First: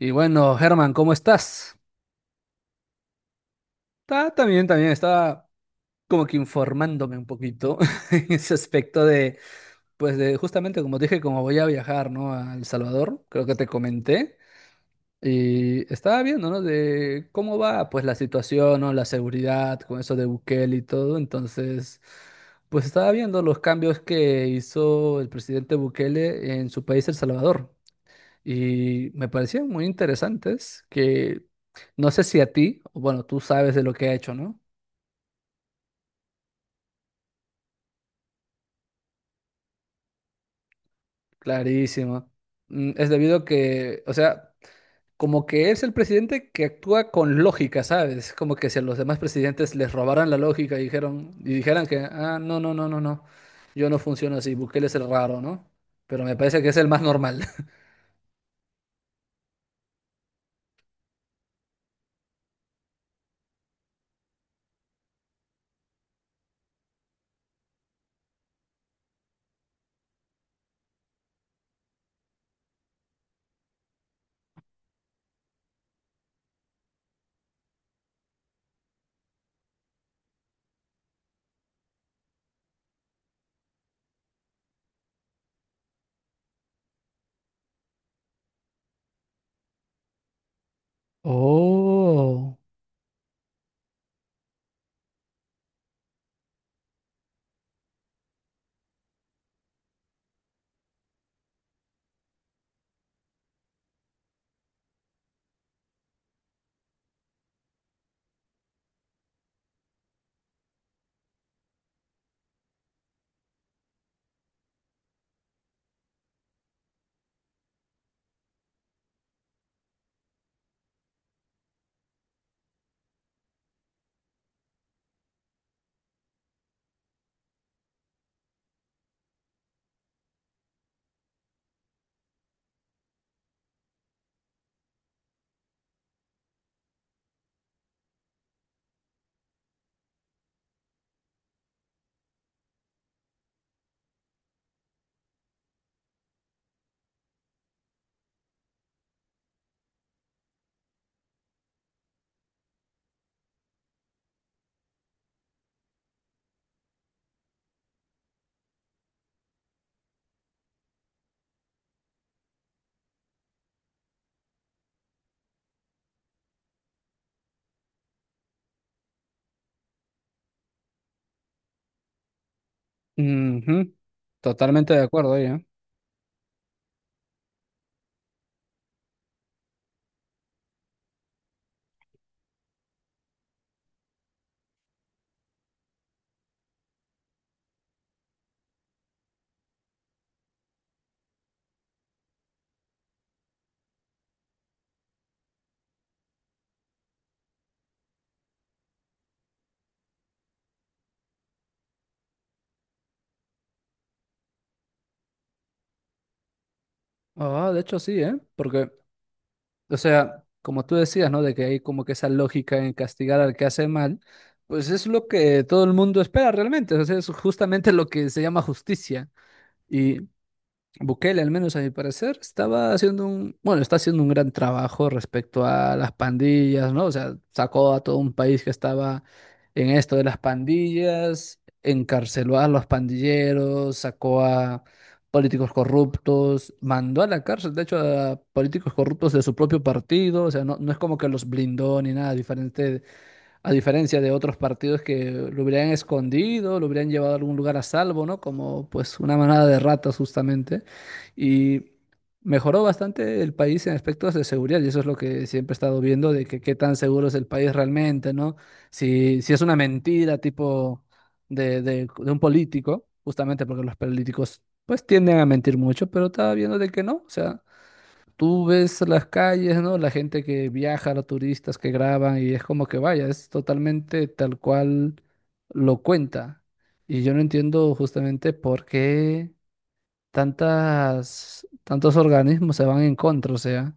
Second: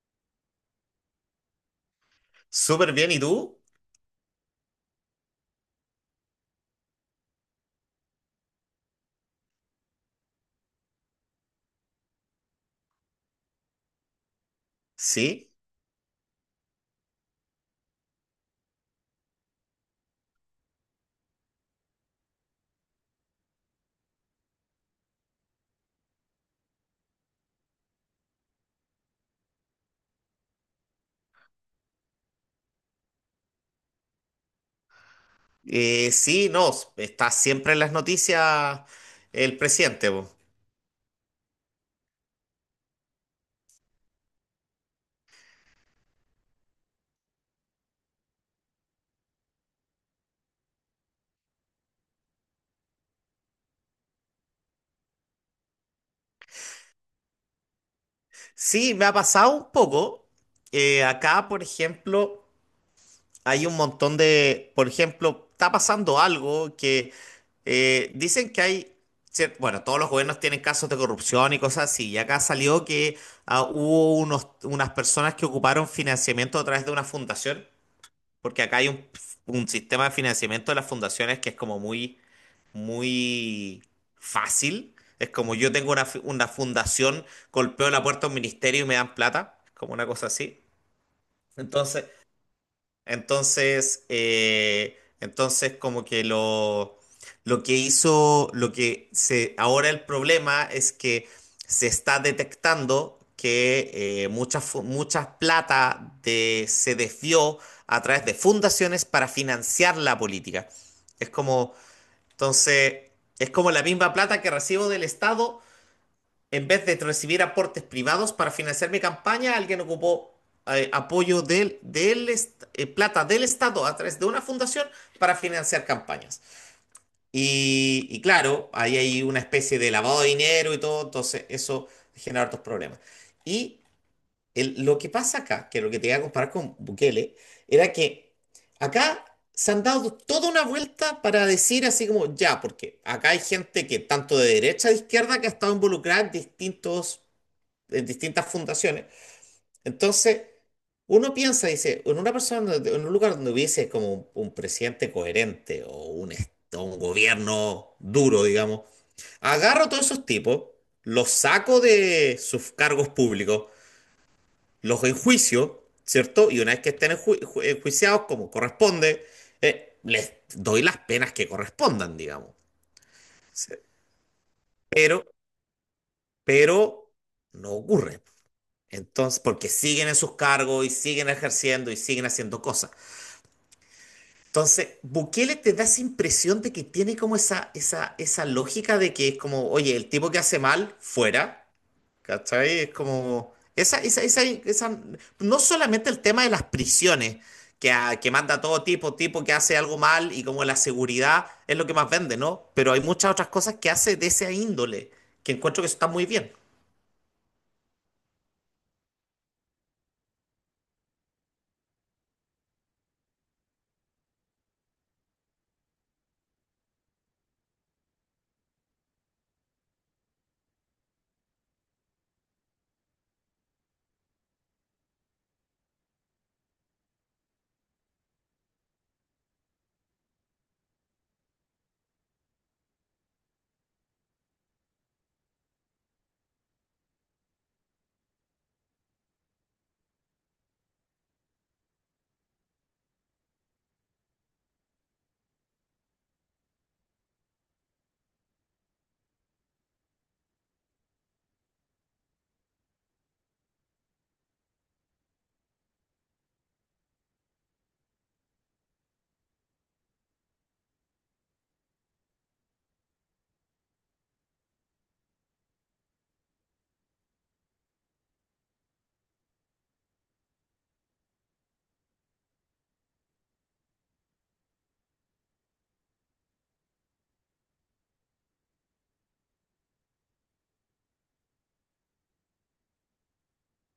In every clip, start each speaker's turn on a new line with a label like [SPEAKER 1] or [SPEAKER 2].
[SPEAKER 1] Y bueno, Germán, ¿cómo estás?
[SPEAKER 2] Súper bien, ¿y tú?
[SPEAKER 1] Está también estaba como que informándome un poquito en ese aspecto de, pues de justamente como te dije, como voy a viajar, ¿no? A El Salvador, creo que te comenté,
[SPEAKER 2] Sí,
[SPEAKER 1] y estaba viendo, ¿no? De cómo va, pues la situación, ¿no? La seguridad con eso de Bukele y todo, entonces, pues estaba viendo los cambios que hizo el presidente Bukele en su país, El Salvador. Y me parecían muy interesantes que no sé si a ti, o bueno, tú sabes de lo que ha hecho, ¿no?
[SPEAKER 2] sí, no, está siempre en las noticias el presidente. Po.
[SPEAKER 1] Clarísimo. Es debido a que, o sea, como que es el presidente que actúa con lógica, ¿sabes? Como que si a los demás presidentes les robaran la lógica y dijeran que, ah, no, no, no, no, no, yo no funciono así, Bukele es el raro, ¿no? Pero me parece que es el más normal.
[SPEAKER 2] Sí, me ha pasado un poco. Acá, por ejemplo, hay un montón de, por ejemplo, está pasando algo que dicen que hay, bueno, todos los gobiernos tienen casos de corrupción y cosas así, y acá salió que hubo unas personas que ocuparon financiamiento a través de una fundación, porque acá hay un sistema de financiamiento de las fundaciones que es como muy muy fácil. Es como yo tengo una fundación, golpeo la puerta a un ministerio y me dan plata, como una cosa así. Entonces,
[SPEAKER 1] Oh.
[SPEAKER 2] entonces, como que lo que hizo, lo que se, ahora el problema es que se está detectando que mucha plata se desvió a través de fundaciones para financiar la política. Es como entonces, es como la misma plata que recibo del Estado, en vez de recibir aportes privados para financiar mi campaña, alguien ocupó apoyo plata del Estado a través de una fundación para financiar campañas. Y claro, ahí hay una especie de lavado de dinero y todo, entonces eso genera hartos problemas. Y lo que pasa acá, que lo que te iba a comparar con Bukele, era que acá se han dado toda una vuelta para decir así como, ya, porque acá hay gente que tanto de derecha a izquierda que ha estado involucrada en distintas fundaciones. Entonces, uno piensa, dice, en una persona, en un lugar donde hubiese como un presidente coherente o un, est- o un gobierno duro, digamos, agarro a todos esos tipos, los saco de sus cargos públicos, los enjuicio, ¿cierto? Y una vez que estén enjuiciados como corresponde, les doy las penas que correspondan, digamos. Sí.
[SPEAKER 1] Ujú. Totalmente de
[SPEAKER 2] Pero,
[SPEAKER 1] acuerdo ahí, ¿eh?
[SPEAKER 2] pero no ocurre. Entonces, porque siguen en sus cargos y siguen ejerciendo y siguen haciendo cosas. Entonces, Bukele te da esa impresión de que tiene como esa lógica de que es como, oye, el tipo que hace mal, fuera. ¿Cachai? Es como. No solamente el tema de las prisiones, que, que manda todo tipo, tipo que hace algo mal, y como la seguridad es lo que más vende, ¿no? Pero hay muchas otras cosas que hace de esa índole, que encuentro que está muy bien.
[SPEAKER 1] Ah, de hecho sí, ¿eh? Porque O sea, como tú decías, ¿no? De que hay como que esa lógica en castigar al que hace mal, pues es lo que todo el mundo espera realmente. O sea, es justamente lo que se llama justicia. Bukele, al menos a mi parecer, bueno, está haciendo un gran trabajo respecto a las pandillas, ¿no? O sea, sacó a todo un país que estaba en esto de las pandillas, encarceló a los pandilleros, sacó a políticos corruptos, mandó a la cárcel, de hecho, a políticos corruptos de su propio partido, o sea, no, no es como que los blindó ni nada diferente a diferencia de otros partidos que lo hubieran escondido, lo hubieran llevado a algún lugar a salvo, ¿no? Como pues una manada de ratas justamente. Y mejoró bastante el país en aspectos de seguridad y eso es lo que siempre he estado viendo de que qué tan seguro es el país realmente, ¿no? Si es una mentira tipo de un político, justamente porque los políticos pues tienden a mentir mucho, pero estaba viendo de que no, o sea tú ves las calles, ¿no? La gente que viaja, los turistas que graban y es como que vaya, es totalmente tal cual lo cuenta. Y yo no entiendo justamente por qué tantos organismos se van en contra, o sea,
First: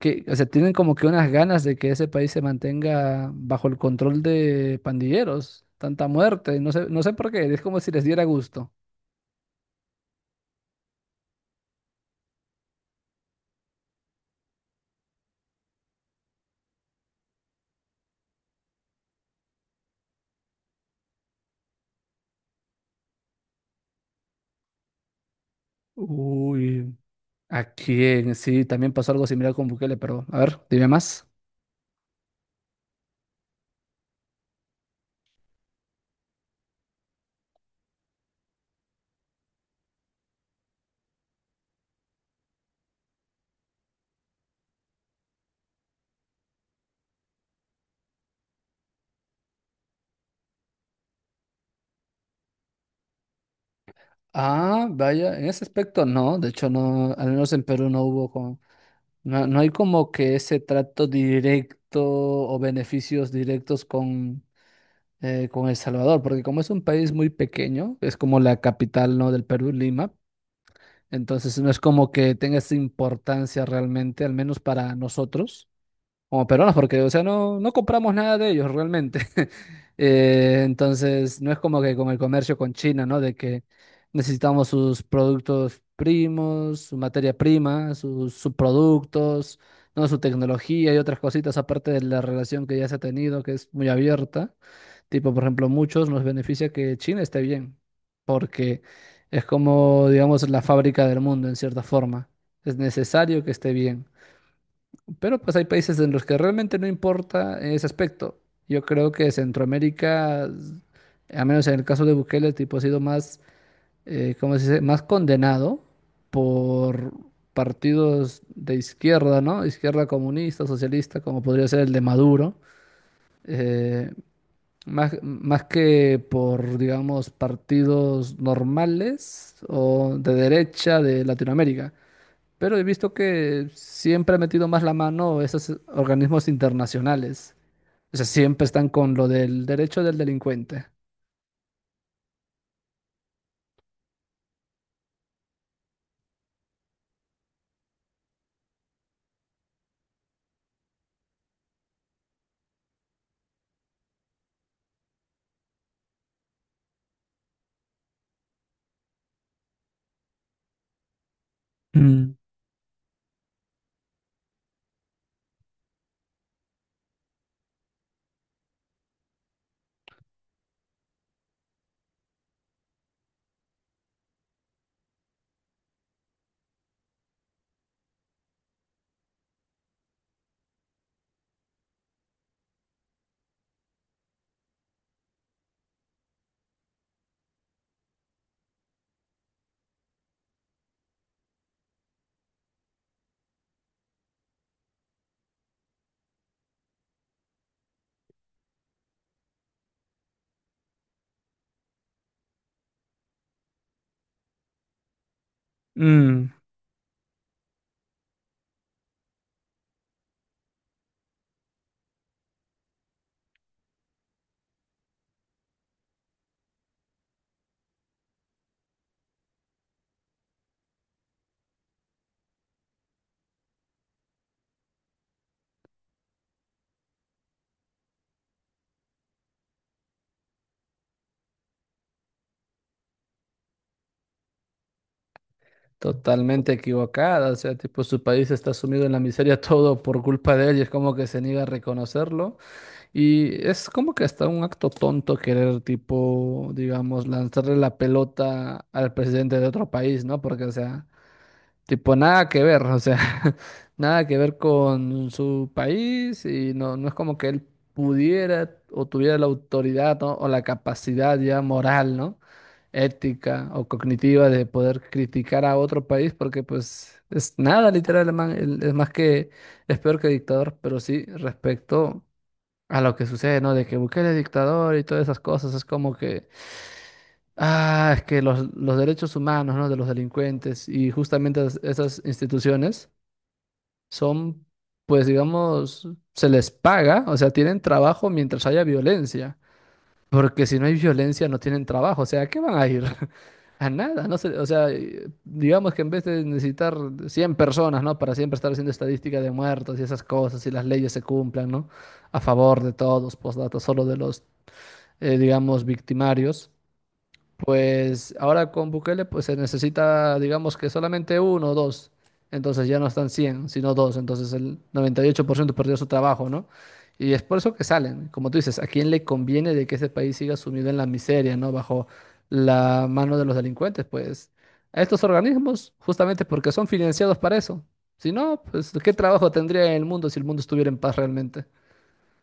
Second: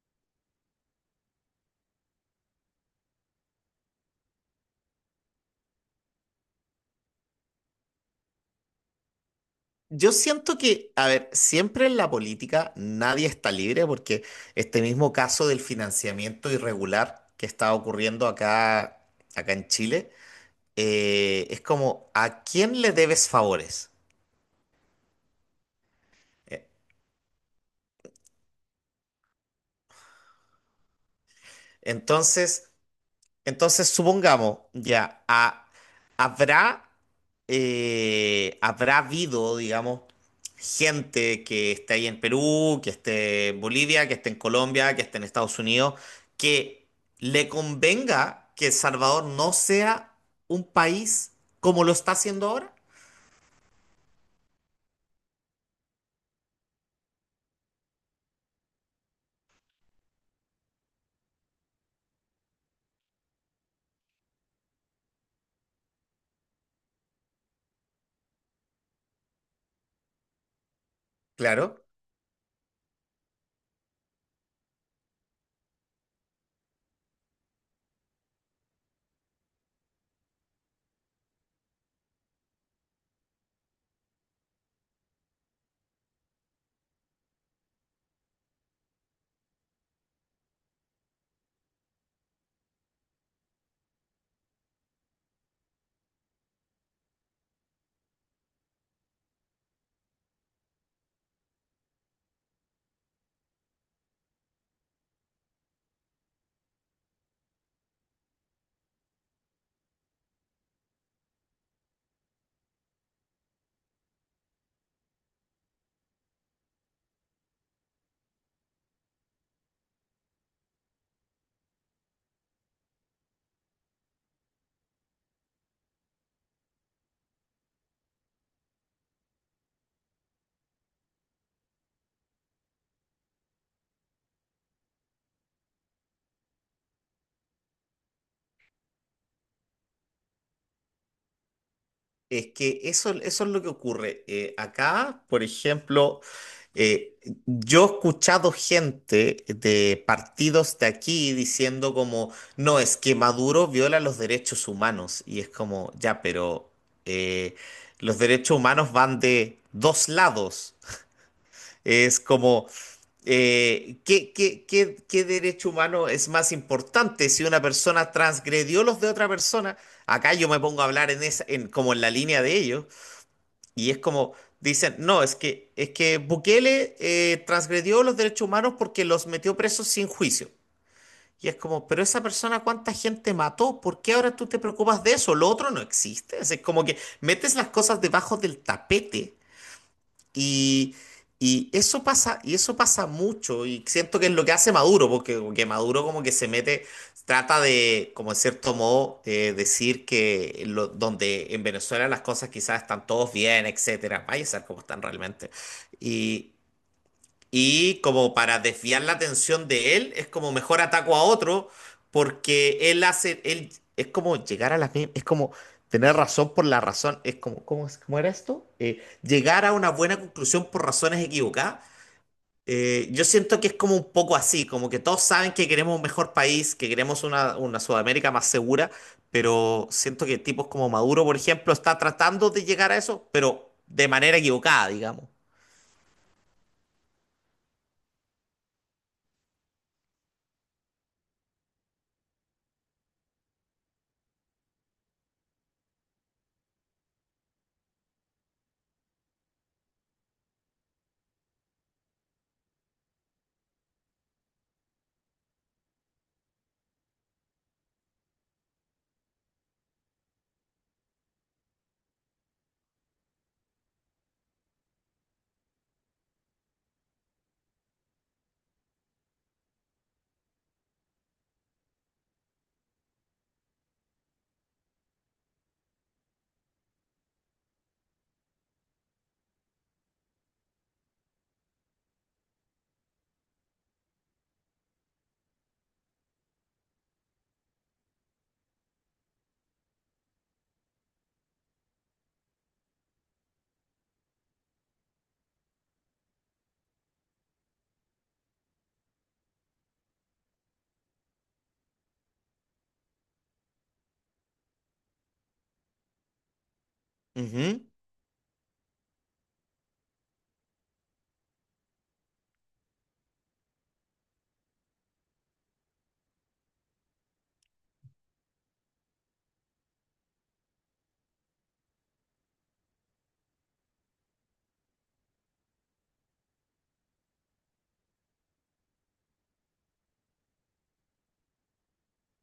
[SPEAKER 1] o sea, tienen como que unas ganas de que ese país se mantenga bajo el control de pandilleros, tanta muerte, no sé, no sé por qué, es como si les diera gusto.
[SPEAKER 2] Yo siento que, a ver, siempre en la política nadie está libre porque este mismo caso del financiamiento irregular que está ocurriendo acá, acá en Chile, es como, ¿a quién le debes favores? Eh,
[SPEAKER 1] Uy. ¿A quién? Sí, también pasó algo similar con Bukele, pero a ver, dime más.
[SPEAKER 2] Entonces, Supongamos, ya, habrá, habrá habido, digamos, gente que esté ahí en Perú, que esté en Bolivia, que esté en Colombia, que esté en Estados Unidos, que le convenga que El Salvador no sea un país como lo está haciendo ahora.
[SPEAKER 1] Ah, vaya, en ese aspecto no, de hecho no, al menos en Perú no hubo no, no hay como que ese trato directo o beneficios directos con El Salvador, porque como es un país muy pequeño, es como la capital, ¿no? Del Perú, Lima, entonces no es
[SPEAKER 2] Claro.
[SPEAKER 1] como que tenga esa importancia realmente, al menos para nosotros como peruanos, porque, o sea, no, no compramos nada de ellos realmente. Entonces, no es como que con el comercio con China, ¿no? De que necesitamos sus productos primos, su materia prima, sus subproductos, ¿no? Su tecnología y otras cositas, aparte de la relación que ya se ha tenido, que es muy abierta. Tipo, por ejemplo, muchos nos beneficia que China esté bien, porque es como, digamos, la fábrica del mundo, en cierta forma. Es necesario que esté bien. Pero pues hay países en los que realmente no importa ese aspecto. Yo creo que Centroamérica, a menos en el caso de Bukele, el tipo ha sido más, ¿cómo se dice? Más condenado por partidos de izquierda, ¿no? Izquierda comunista, socialista, como podría ser el de Maduro. eh, más que por, digamos, partidos normales o de derecha de Latinoamérica. Pero he visto que siempre ha metido más la mano esos organismos internacionales. O sea, siempre están con lo del derecho del delincuente.
[SPEAKER 2] Es que eso es lo que ocurre. Acá, por ejemplo, eh, yo he escuchado gente de partidos de aquí diciendo como, no, es que Maduro viola los derechos humanos. Y es como, ya, pero eh, los derechos humanos van de dos lados. Es
[SPEAKER 1] Mm,
[SPEAKER 2] como, ¿qué, qué derecho humano es más importante si una persona transgredió los de otra persona? Acá yo me pongo a hablar en como en la línea de ellos. Y es como, dicen, no, es que Bukele transgredió los derechos humanos porque los metió presos sin juicio. Y es como, pero esa persona, ¿cuánta gente mató? ¿Por qué ahora tú te preocupas de eso? Lo otro no existe. Es como que metes las cosas debajo del tapete y, y eso pasa mucho, y siento que es lo que hace Maduro, porque como que Maduro como que se mete, trata de, como en cierto modo, decir que donde en Venezuela las cosas quizás están todos bien, etcétera, vaya a ser como están realmente.
[SPEAKER 1] Mm,
[SPEAKER 2] y y como para desviar la atención de él, es como mejor ataco a otro porque él hace, él es como llegar a la misma, es como tener razón por la razón, es como, ¿cómo, cómo era esto? Llegar a una buena conclusión por razones equivocadas. Yo siento que es como un poco así, como que todos saben que queremos un mejor país, que queremos una Sudamérica más segura, pero siento que tipos como Maduro, por ejemplo, está tratando de llegar a eso, pero de manera equivocada, digamos.
[SPEAKER 1] Totalmente equivocada. O sea, tipo, su país está sumido en la miseria todo por culpa de él y es como que se niega a reconocerlo. Y es como que hasta un acto tonto querer, tipo, digamos, lanzarle la pelota al presidente de otro país, ¿no? Porque, o sea, tipo, nada que ver, o sea, nada que ver con su país y no, no es como que él pudiera o tuviera la autoridad, ¿no? O la capacidad ya moral, ¿no? Ética o cognitiva de poder criticar a otro país porque pues es nada literal, el man, es más que, es peor que dictador, pero sí respecto a lo que sucede, ¿no? De que Bukele es dictador y todas esas cosas, es como que ah, es que los derechos humanos, ¿no? De los delincuentes y justamente esas instituciones son, pues digamos, se les paga, o sea, tienen trabajo mientras haya violencia, porque si no hay violencia no tienen trabajo, o sea, ¿a qué van a ir? A nada, no sé, o sea, digamos que en vez de necesitar 100 personas, ¿no? Para siempre estar haciendo estadística de muertos y esas cosas y las leyes se cumplan, ¿no? A favor de todos, postdata, solo de los, digamos, victimarios.
[SPEAKER 2] Ujú.
[SPEAKER 1] Pues ahora con Bukele pues se necesita, digamos que solamente uno o dos. Entonces ya no están 100 sino dos. Entonces el 98% perdió su trabajo, ¿no? Y es por eso que salen. Como tú dices, ¿a quién le conviene de que ese país siga sumido en la miseria, ¿no? Bajo la mano de los delincuentes, pues a estos organismos, justamente porque son financiados para eso. Si no, pues ¿qué trabajo tendría el mundo si el mundo estuviera en paz realmente?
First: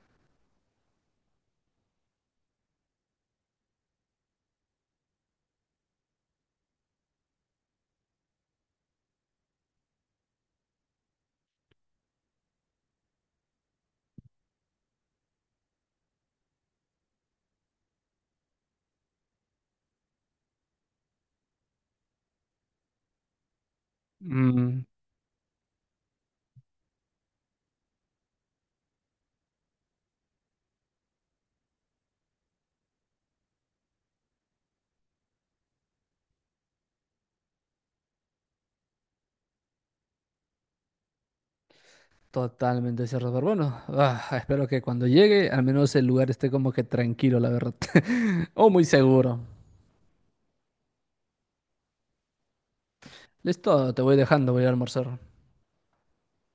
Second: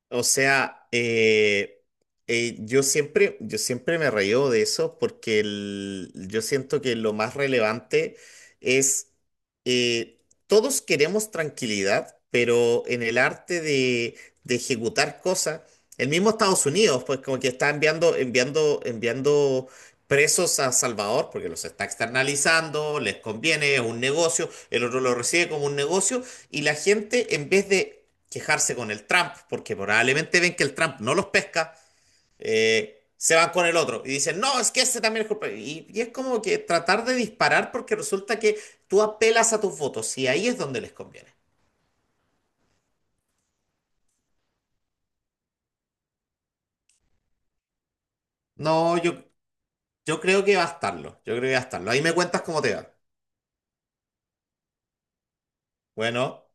[SPEAKER 2] O sea, yo siempre me reío de eso porque yo siento que lo más relevante es, eh, todos queremos tranquilidad, pero en el arte de ejecutar cosas, el mismo Estados Unidos, pues como que está enviando presos a Salvador porque los está externalizando, les conviene, es un negocio, el
[SPEAKER 1] Mm,
[SPEAKER 2] otro lo recibe como un negocio. Y la gente, en vez de quejarse con el Trump, porque probablemente ven que el Trump no los pesca, se van con el otro y dicen, no, es que ese también es culpable. Y es como que tratar de disparar porque resulta que tú apelas a tus votos y ahí es donde les conviene.
[SPEAKER 1] Totalmente cerrado. Bueno, ah, espero que cuando llegue, al menos el lugar esté como que tranquilo, la verdad. O muy
[SPEAKER 2] No,
[SPEAKER 1] seguro.
[SPEAKER 2] yo creo que va a estarlo, yo creo que va a estarlo. Ahí me cuentas cómo te va.
[SPEAKER 1] Listo, te voy dejando, voy a almorzar.
[SPEAKER 2] Bueno.